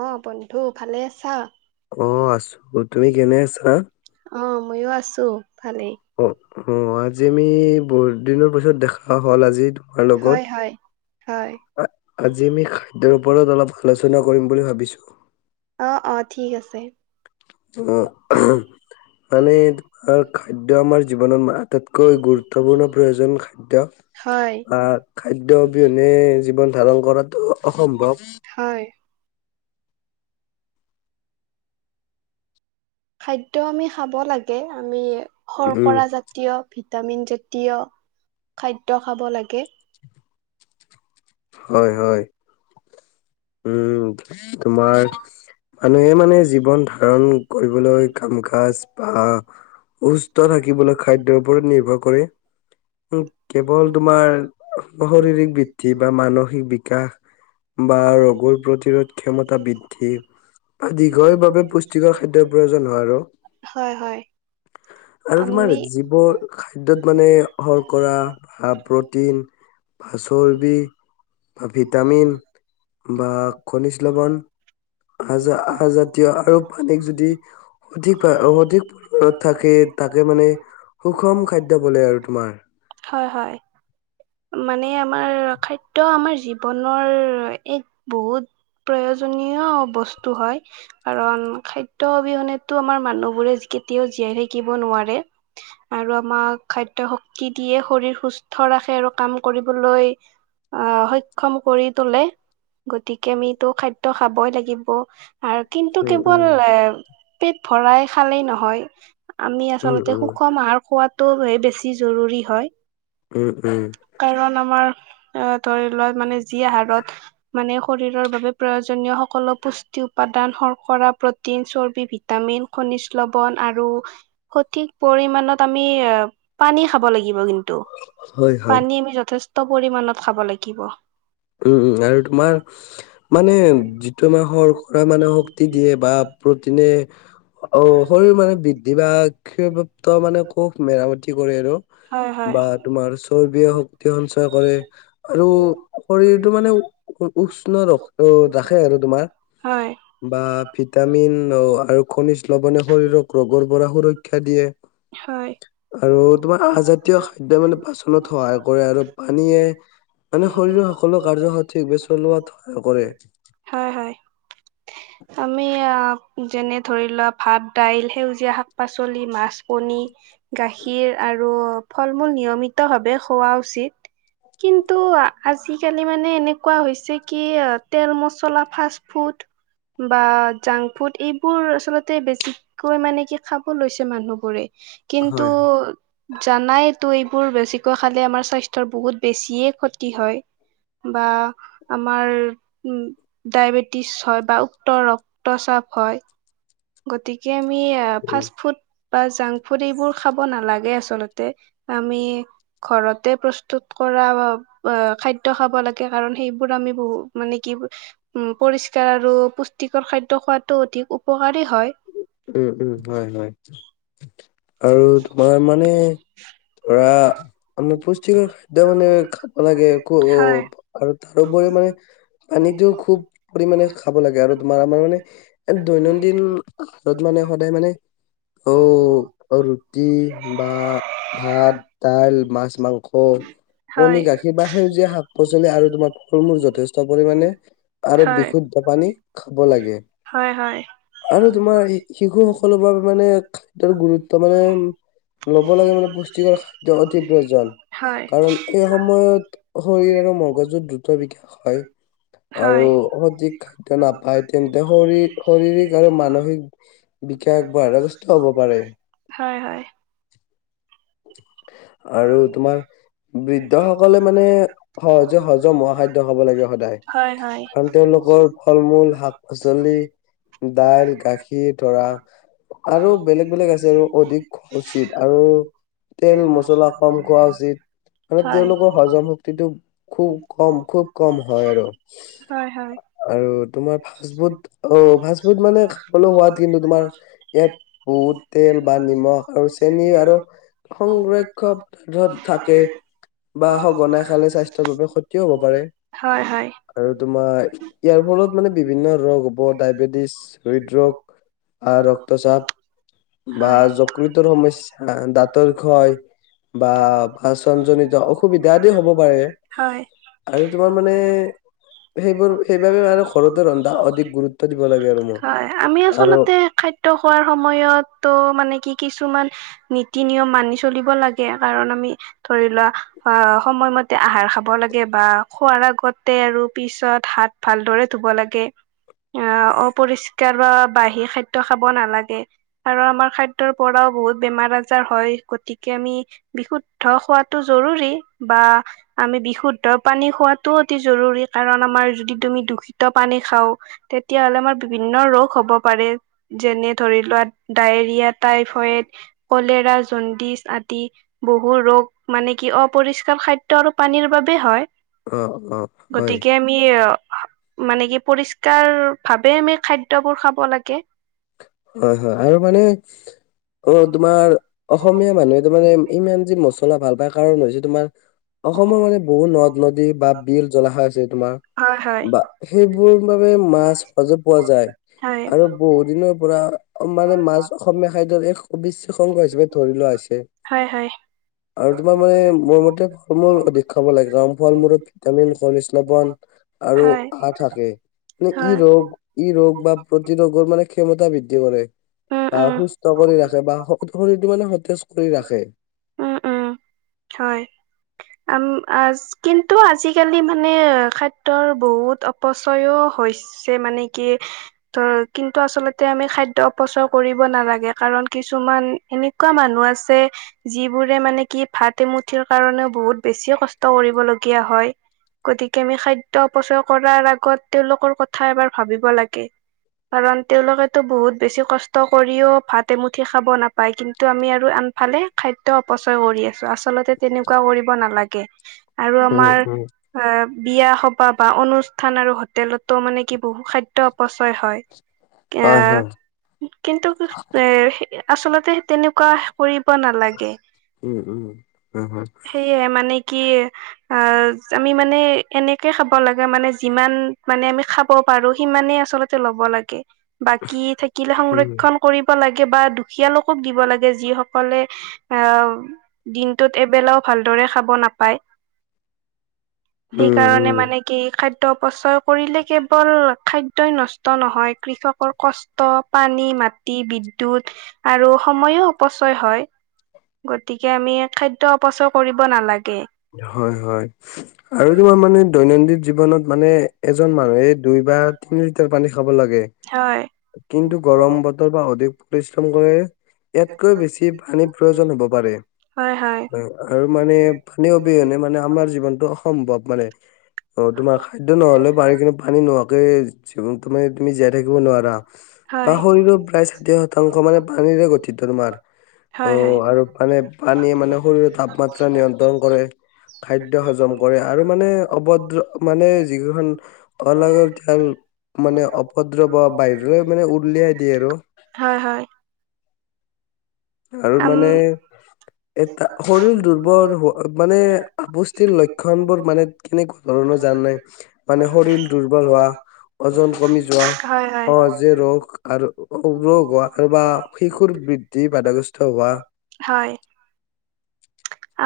অ বন্ধু ভালে আছা? অ তুমি ভালে আছা। অ', মইও আছো ভালেই। অ', অ', আজি আমি বহুত দিনৰ পিছত দেখা হ'ল আজি তোমাৰ হয় লগত। হয় হয়। আজি আমি খাদ্যৰ ওপৰত অলপ আলোচনা কৰিম বুলি ভাবিছোঁ। অ', অ', ঠিক আছে। উম, অহ মানে আৰু খাদ্য আমাৰ জীৱনত আটাইতকৈ গুৰুত্বপূৰ্ণ প্ৰয়োজন খাদ্য। হয় আহ, খাদ্য অবিহনে জীৱন ধাৰণ কৰাটো অসম্ভৱ। হয়। খাদ্যয় আমি খাব লাগে, আমি শৰ উম, কৰা জাতি য় ভিটামিন জাতীয় খাদ্যয় খাব লাগে। হয়, হয়, উম, তোমাৰ মানুহে মানে জীৱন ধাৰণ কৰিবলৈ কাম কাজ বা সুস্থ থাকিবলৈ খাদ্যৰ ওপৰত নিৰ্ভৰ কৰে। উ, কেৱল তোমাৰ শাৰীৰিক বৃদ্ধি বা মানসিক বিকাশ বা [unintelligible] প্ৰতিৰোধ ক্ষমতা বৃদ্ধি আদি দেহৰ বাবে পুষ্টিকৰ খাদ্যৰ প্ৰয়োজন হয়, আৰু হয় হয় আৰু তোমাৰ আমি যিবো ৰ খাদ্য মানে সৰ কৰা প্ৰটিন, ফচল [unintelligible] ভিটামিন বা খনিজ লৱণ। আহ য আহ জাতীয় আৰু পানীক যদি সঠিক সঠিক থাকে তাকে মানে সুষম খাদ্য বোলে আৰু তোমাৰ। হয়, হয়। মানে আমাৰ খাদ্য আমাৰ জীৱনৰ এক বহুত প্ৰয়োজনীয় বস্তু হয়, কাৰণ খাদ্য খাদ্য অবিহনেটো আমাৰ মানুহবোৰে কেতিয়াও জীয়াই থাকিব নোৱাৰে আৰু আমাক খাদ্যয় শক্তি দিয়ে শৰীৰ সুস্থ ৰাখে আৰু কাম কৰিবলৈ আ, সক্ষম কৰি তোলে। গতিকে আমিতো খাদ্য খাবই লাগিব আৰু কিন্তু উম, উম, কেৱল এ পেট ভৰাই খালেই নহয়, আমি উম, আচলতে উম, সুষম আহাৰ খোৱাত টো বেছি জৰুৰী হয়। উম, উম। কাৰণ আমাৰ এ ধৰি লোৱা মানে যি আহাৰত মানে শৰীৰৰ বাবে প্ৰয়োজনীয় সকলো পুষ্টি উপাদান শৰ্কৰা, প্ৰটিন, চৰ্বি, ভিতা ভিটামিন, খনিজ লৱন আৰু সঠিক পৰিমানত আমি পানী খাব লাগিব কিন্তু, হয়, হয়, পানী আমি যথেষ্ট পৰিমাণত খাব লাগিব। উম, উম, আৰু তোমাৰ মানে যিটো আমাৰ শৰ কৰা [unintelligible] শক্তিক দিয়ে বা প্ৰটিনে অ', শৰীৰ মানে বৃদ্ধি বা [unintelligible] মানে কোষ মেৰামতি কৰে আৰু। হয় হয় বা তোমাৰ চৰ্বিয় শক্তি সঞ্চয় কৰে, আৰু শৰীৰটো মানে উ-উষ্ণ ৰাখে আৰু তোমাৰ। হয় বা ভিটামিন অ', আৰু খনিজ ল'বনে শৰীৰক ৰোগৰ পৰা সুৰক্ষা দিয়ে। হয়। আৰু তোমাৰ আজাতীয় খাদ্য মানে পাচনত সহায় কৰে, আৰু পানীয়ে মানে শৰীৰৰ সকলো কাৰ্য সঠিক ভাবে চলোৱাত সহায় কৰে। হয় হয়। আমি আ যেনে ধৰি লোৱা ভাত, দাইল সেউজীয়া শাক শাক-পাচলি, মাছ, কণী, গাখীৰ আৰু ফল-মূল নিয়মিতভাৱে খোৱা উচিত। কিন্তু, আজিকালি মানে এনেকুৱা হৈছে কি তেল-মছলা ফাৰ্ষ্ট ফুড বা জাংক ফুড এইবোৰ আচলতে বেছিকৈ মানে কি খাব লৈছে মানুহবোৰে, কিন্তু হয় জানাইতো এইবোৰ বেছিকৈ খালে, আমাৰ স্বাস্থ্যৰ বহুত বেছিয়ে ক্ষতি হয়। বা আমাৰ উম' ডায়বেটিছ হয়, বা উক্ত ৰক্তচাপ হয়। গতিকে আমি উম। ফাষ্ট-ফুড বা জাংক-ফুড এইবোৰ খাব নালাগে, আচলতে। আমি ঘৰতে প্ৰস্তুত কৰা খাদ্য খাব লাগে। কাৰণ সেইবোৰ আমি বহুত মানে কি উম', পৰিস্কাৰ আৰু পুষ্টিকৰ খাদ্য খোৱাতো অধিক উপকাৰী। হয় উম', উম, হয় হয়। আৰু তোমাৰ মানে ধৰা আমি পুষ্টিকৰ খাদ্য মানে খাব লাগে। হয় আৰু তাৰোপৰিও মানে পানীতোও খুব পৰিমানে খাব লাগে, আৰু তোমাৰ আমাৰ মানে এ দৈনন্দিন য'ত মানে সদায় মানে অ, আৰু ৰুটি বা ভাত, দাইল, মাছ, মাংস। কণী, হয় গাখীৰ বা সেউজীয়া শাক-পাচলি আৰু তোমাৰ ফল-মূল যথেষ্ট পৰিমাণে আৰু হয় বিশুদ্ধ পানী খাব লাগে। হয় হয় আৰু তোমাৰ শিশুসকলৰ বাবে মানে খাদ্যৰ গুৰুত্ব মানে ল'ব লাগে মানে পুষ্টিকৰ খাদ্য অতি প্ৰয়োজন হয়। কাৰণ এই শৰীৰ আৰু মগজুত দ্ৰুত বিকাশ হয়। আৰু হয় সঠিক খাদ্য নাপায় তেন্তে শৰীৰত শাৰীৰিক আৰু মানসিক বিকাশ বা কষ্ট হ'ব পাৰে। হয় হয়। আৰু তোমাৰ বৃদ্ধ সকলে মানে সহজে সহজে মহা খাদ্য খাব লাগে সদায়, হয় হয় কাৰণ তেওঁলোকৰ ফল-মূল, শাক পাচলি দাইল, গাখীৰ ধৰা আৰু বেলেগ-বেলেগ আছে, আৰু অধিক খোৱা উচিত আৰু তেল মচলা কম খোৱা উচিত। অলপ হয় তেওঁলোকৰ হজম শক্তিটো খুব কম, খুব কম হয় আৰু। হয় হয় আৰু তোমাৰ ফাষ্ট ফুড, অ' ফাষ্ট ফুড মানে সোৱাদ কিন্তু, তোমাৰ ইয়াত বহুত তেল বা নিমখ আৰু চেনি আৰু সংৰক্ষণক ধৰ থাকে। বা সঘনাই খালে স্বাস্থ্যৰ বাবে ক্ষতিও হ'ব পাৰে। হয়, হয়। আৰু তোমাৰ ইয়াৰ ফলত মানে বিভিন্ন ৰোগ হ'ব, ডায়বেটিছ, হৃদৰোগ আহ ৰক্তচাপ বা হয় যকৃতৰ সমস্যা, দাঁতৰ [unintelligible] বাচনজনিত অসুবিধা আদি হ'ব পাৰে হয়। হয়, আৰু তোমাৰ মানে সেইবোৰ সেইবাবে আৰু ঘৰতে ৰন্ধা অধিক গুৰুত্ব দিব লাগে আৰু মই আমি আৰু আচলতে খাদ্য [unintelligible] [unintelligible] খাদ্য খোৱাৰ সময়ত ত মানে কি কিছুমান নীতি-নিয়ম মানি চলিব লাগে, কাৰণ আমি ধৰি লোৱা অ, সময়মতে আহাৰ খাব লাগে, বা খোৱাৰ আগতে আৰু পিছত হাত ভালদৰে ধুব লাগে। অ, অপৰিষ্কাৰ বাাহি খাদ্য খাব নালাগে। আৰু আমাৰ খাদ্যৰ পৰাও বহুত বেমাৰ-আজাৰ হয়। গতিকে, আমি বিশুদ্ধ হোৱাতটো জৰুৰী, বা আমি বিশুদ্ধ পানী খোৱাতটো অতি জৰুৰী, কাৰণ আমাৰ যদি তুমি দূষিত পানী খাওঁ তেতিয়া হ'লে আমাৰ বিভিন্ন ৰোগ হ'ব পাৰে, যেনে ধৰি লোৱা ডায়েৰিয়া, টাইফইড, কলেৰা, জণ্ডিছ, আদি। বহু ৰোগ মানে, কি অপৰিষ্কাৰ খাদ্য আৰু পানীৰ বাবে হয়। অ, অ, হয়। গতিকে আমি মানে কি, পৰিস্কাৰ ভাৱে আমি খাদ্যবোৰ খাব লাগে। হয়, হয়। আৰু মানে অ, তোমাৰ অসমীয়া মানুহে মানে, ইমান যে মছলা ভাল পায়, কাৰণ হৈছে তোমাৰ অসমৰ মানে, বহুত নদ-নদী বা বিল জলাশয় আছে, তোমাৰ। হয় হয় বা সেইবোৰ বাবে, মাছ সজো পোৱা যায়, হয় আৰু বহুত দিনৰ পৰা মানে, মাছ অসমীয়া খাদ্যত হে অংগ হিচাপে ধৰি লোৱা হৈছে। হয়, হয়। আৰু তোমাৰ মানে, মোৰ মতে, ফল-মূল অধিক খাব লাগে, গৰম [unintelligible] ভিটামিন খনিজ লৱণ আৰু হয় আ, থাকে। ই হয় ৰোগ, ই ৰোগ বা প্ৰতি ৰোগৰ মানে, ক্ষমতা বৃদ্ধি কৰে। উম বা উম সুস্থ কৰি ৰাখে, বা [inaudible] শৰীৰটো মানে, সতেজ কৰি ৰাখে। উম উম হয়। আম, আজ কিন্তু আজিকালি মানে, খাদ্যৰ বহুত অ, অপচয়ও হৈছে মানে, কি ত, কিন্তু আচলতে, আমি খাদ্য অপচয় কৰিব নালাগে, কাৰণ কিছুমান এনে এনেকুৱা মানুহ আছে, যিবোৰে মানে কি, ভাত এমুঠিৰ কাৰণেও বহুত বেছিই কষ্ট কৰিবলগীয়া হয়। গতিকে, আমি খাদ্য অপচয় কৰাৰ আগত, তেওঁলোকৰ কথা এবাৰ ভাবিব লাগে। কাৰণ, তেওঁলোকেতো বহুত বেছি কষ্ট কৰিও ভাত এমুঠি নাপায়, কিন্তু আমি আৰু আনফালে খাদ্য অপচয় কৰি আছোঁ, আচলতে তেনেকুৱা কৰিব নালাগে, আৰু উম আমাৰ উম অ, বিয়া সবাহ বা অনুষ্ঠান আৰু হোটেলতো মানে কি, বহু খাদ্য অপচয় হয়। হয় এয়া, হয় কিন্তু [unintelligible] আচলতে, তেনেকুৱা কৰিব নালাগে। উম, উম, হয়, হয়। সেয়ে, মানে কি আ, আমি মানে, এনেকে খাব লাগে মানে, যিমান মানে, আমি খাব পাৰোঁ, সিমানে আচলত ল'ব লাগে। বাকী থাকিলে উম সংৰক্ষন কৰিব লাগে, বা দুখীয়া লোকক দিব লাগে, যি সকলে আহ, দিনটোত এবেলাও ভালদৰে খাব নাপায়। উম সেইকাৰণে উম মানে কি খাদ্য অপচয় কৰিলে কেৱল খাদ্যয়েই নষ্ট নহয়, কৃষকৰ কষ্ট কষ্ট পানী, মাটি, বিদ্যুৎ আৰু সময়ো অপচয় হয়। গতিকে আমি খাদ্য অপচয় কৰিব নালাগে। হয়, হয়, আৰু তোমাৰ মানে দৈনন্দিন জীৱনত মানে এজন মানুহে দুই বা তিনি লিটাৰ পানী খাব লাগে। হয়। কিন্তু গৰম বতৰ বা অধিক পৰিশ্ৰম কৰি ইয়াতকৈ বেছি পানীৰ প্ৰয়োজন হ'ব পাৰে, হয় হয় আৰু মানে পানি অবিহনে মানে আমাৰ জীৱনতটো অসম্ভৱ মানে। অ', তোমাৰ খাদ্য নহ'লেও পাৰি, কিন্তু পানী নোহোৱাকে তুমি, তুমি জীয়াই থাকিব নোৱাৰা, বা হয় শৰীৰৰ প্ৰায় সাথী শতাংশ মানে পানীৰে গঠিঠ তোমাৰ। হয় হয় অ', আৰু মানে পানীয়ে মানে শৰীৰৰ তাপমাত্ৰা নিয়ন্ত্ৰণ কৰে। খাদ্য হজম কৰে, আৰু মানে অভদ্ৰ, মানে যিইখন অলাগতিয়াল মানে অভদ্ৰ বা উলিয়াই দিয়ে আৰু। হয়, হয়। আৰু আম মানে এটা, শৰীৰ দুৰ্বল হ, মানে আপুষ্টিৰ লক্ষণ বোৰ মানে কেনেকুৱা ধৰণৰ জানা নে, মানে শৰীৰ দুৰ্বল হোৱা, ওজন কমি যোৱা, হয় হয় অ', [unintelligible] আৰু উগ্ৰ হোৱা, আৰু বা শিশুৰ বৃদ্ধি বাধাগ্ৰস্ত হোৱা। হয়।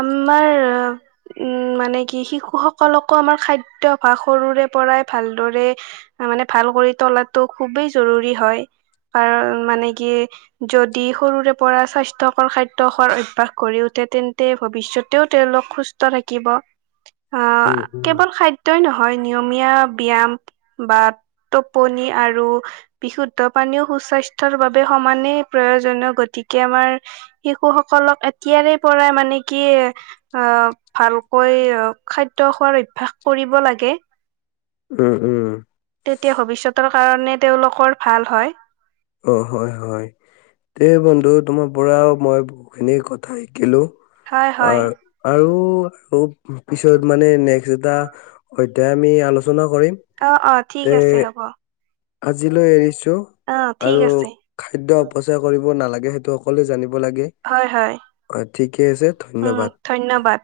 আমাৰ উম মানে কি শিশুসকলকো আমাৰ খাদ্যভাস সৰুৰে পৰাই ভালদৰে তাৰমানে ভাল কৰি তোলাটো খুবেই জৰুৰী হয়, কাৰ মানে কি যদি সৰুৰে পৰা স্বাস্থ্যকৰ খাদ্যয় খোৱাৰ অভ্য়াস কৰী উঠে, তেন্তে ভৱিষ্যত তেওঁ, তেওঁলোক সুস্থ থা কিব, আহ, উম উম কেৱল খাদ্যই নহয়, নীয়মিয়া ব্যয়ায়াম বা টোপনি আৰু বিশুদ্ধ পানীও সুস্বাস্থ্যয়ৰ বাবে সমানেই প্ৰয়োজনীয়, গতিকে আমাৰ শিশু সকলক এতিয়াৰে পৰাই মানে কি আহ [unintelligible] ভালকৈ খাদ্য খোৱাৰ অভ্যাস কৰিব লাগে। উম, উম। তেতিয়া ভৱিষ্যতৰ কাৰণে তেওঁওলোকৰ ভাল হয়। অ', হয়, হয়, দে বন্ধু, তোমাৰ পৰা মই বহুতখিনি কথা শিকিলোঁ। হয় হয় অ', আৰু, আৰু পিছত মানে নেক্সট এটা তেতিয়া আমি আলোচনা কৰিম, অ অ ঠিক এ আছে হ'ব আজিলৈ এৰিছোঁ। অ ঠিক আৰু আছে খাদ্য অপচয় কৰিব নালাগে, সেইটো সকলোৱে জানিব লাগে। হয় হয় অ', ঠিকে আছে, উম ধন্যবাদ। ধন্যবাদ।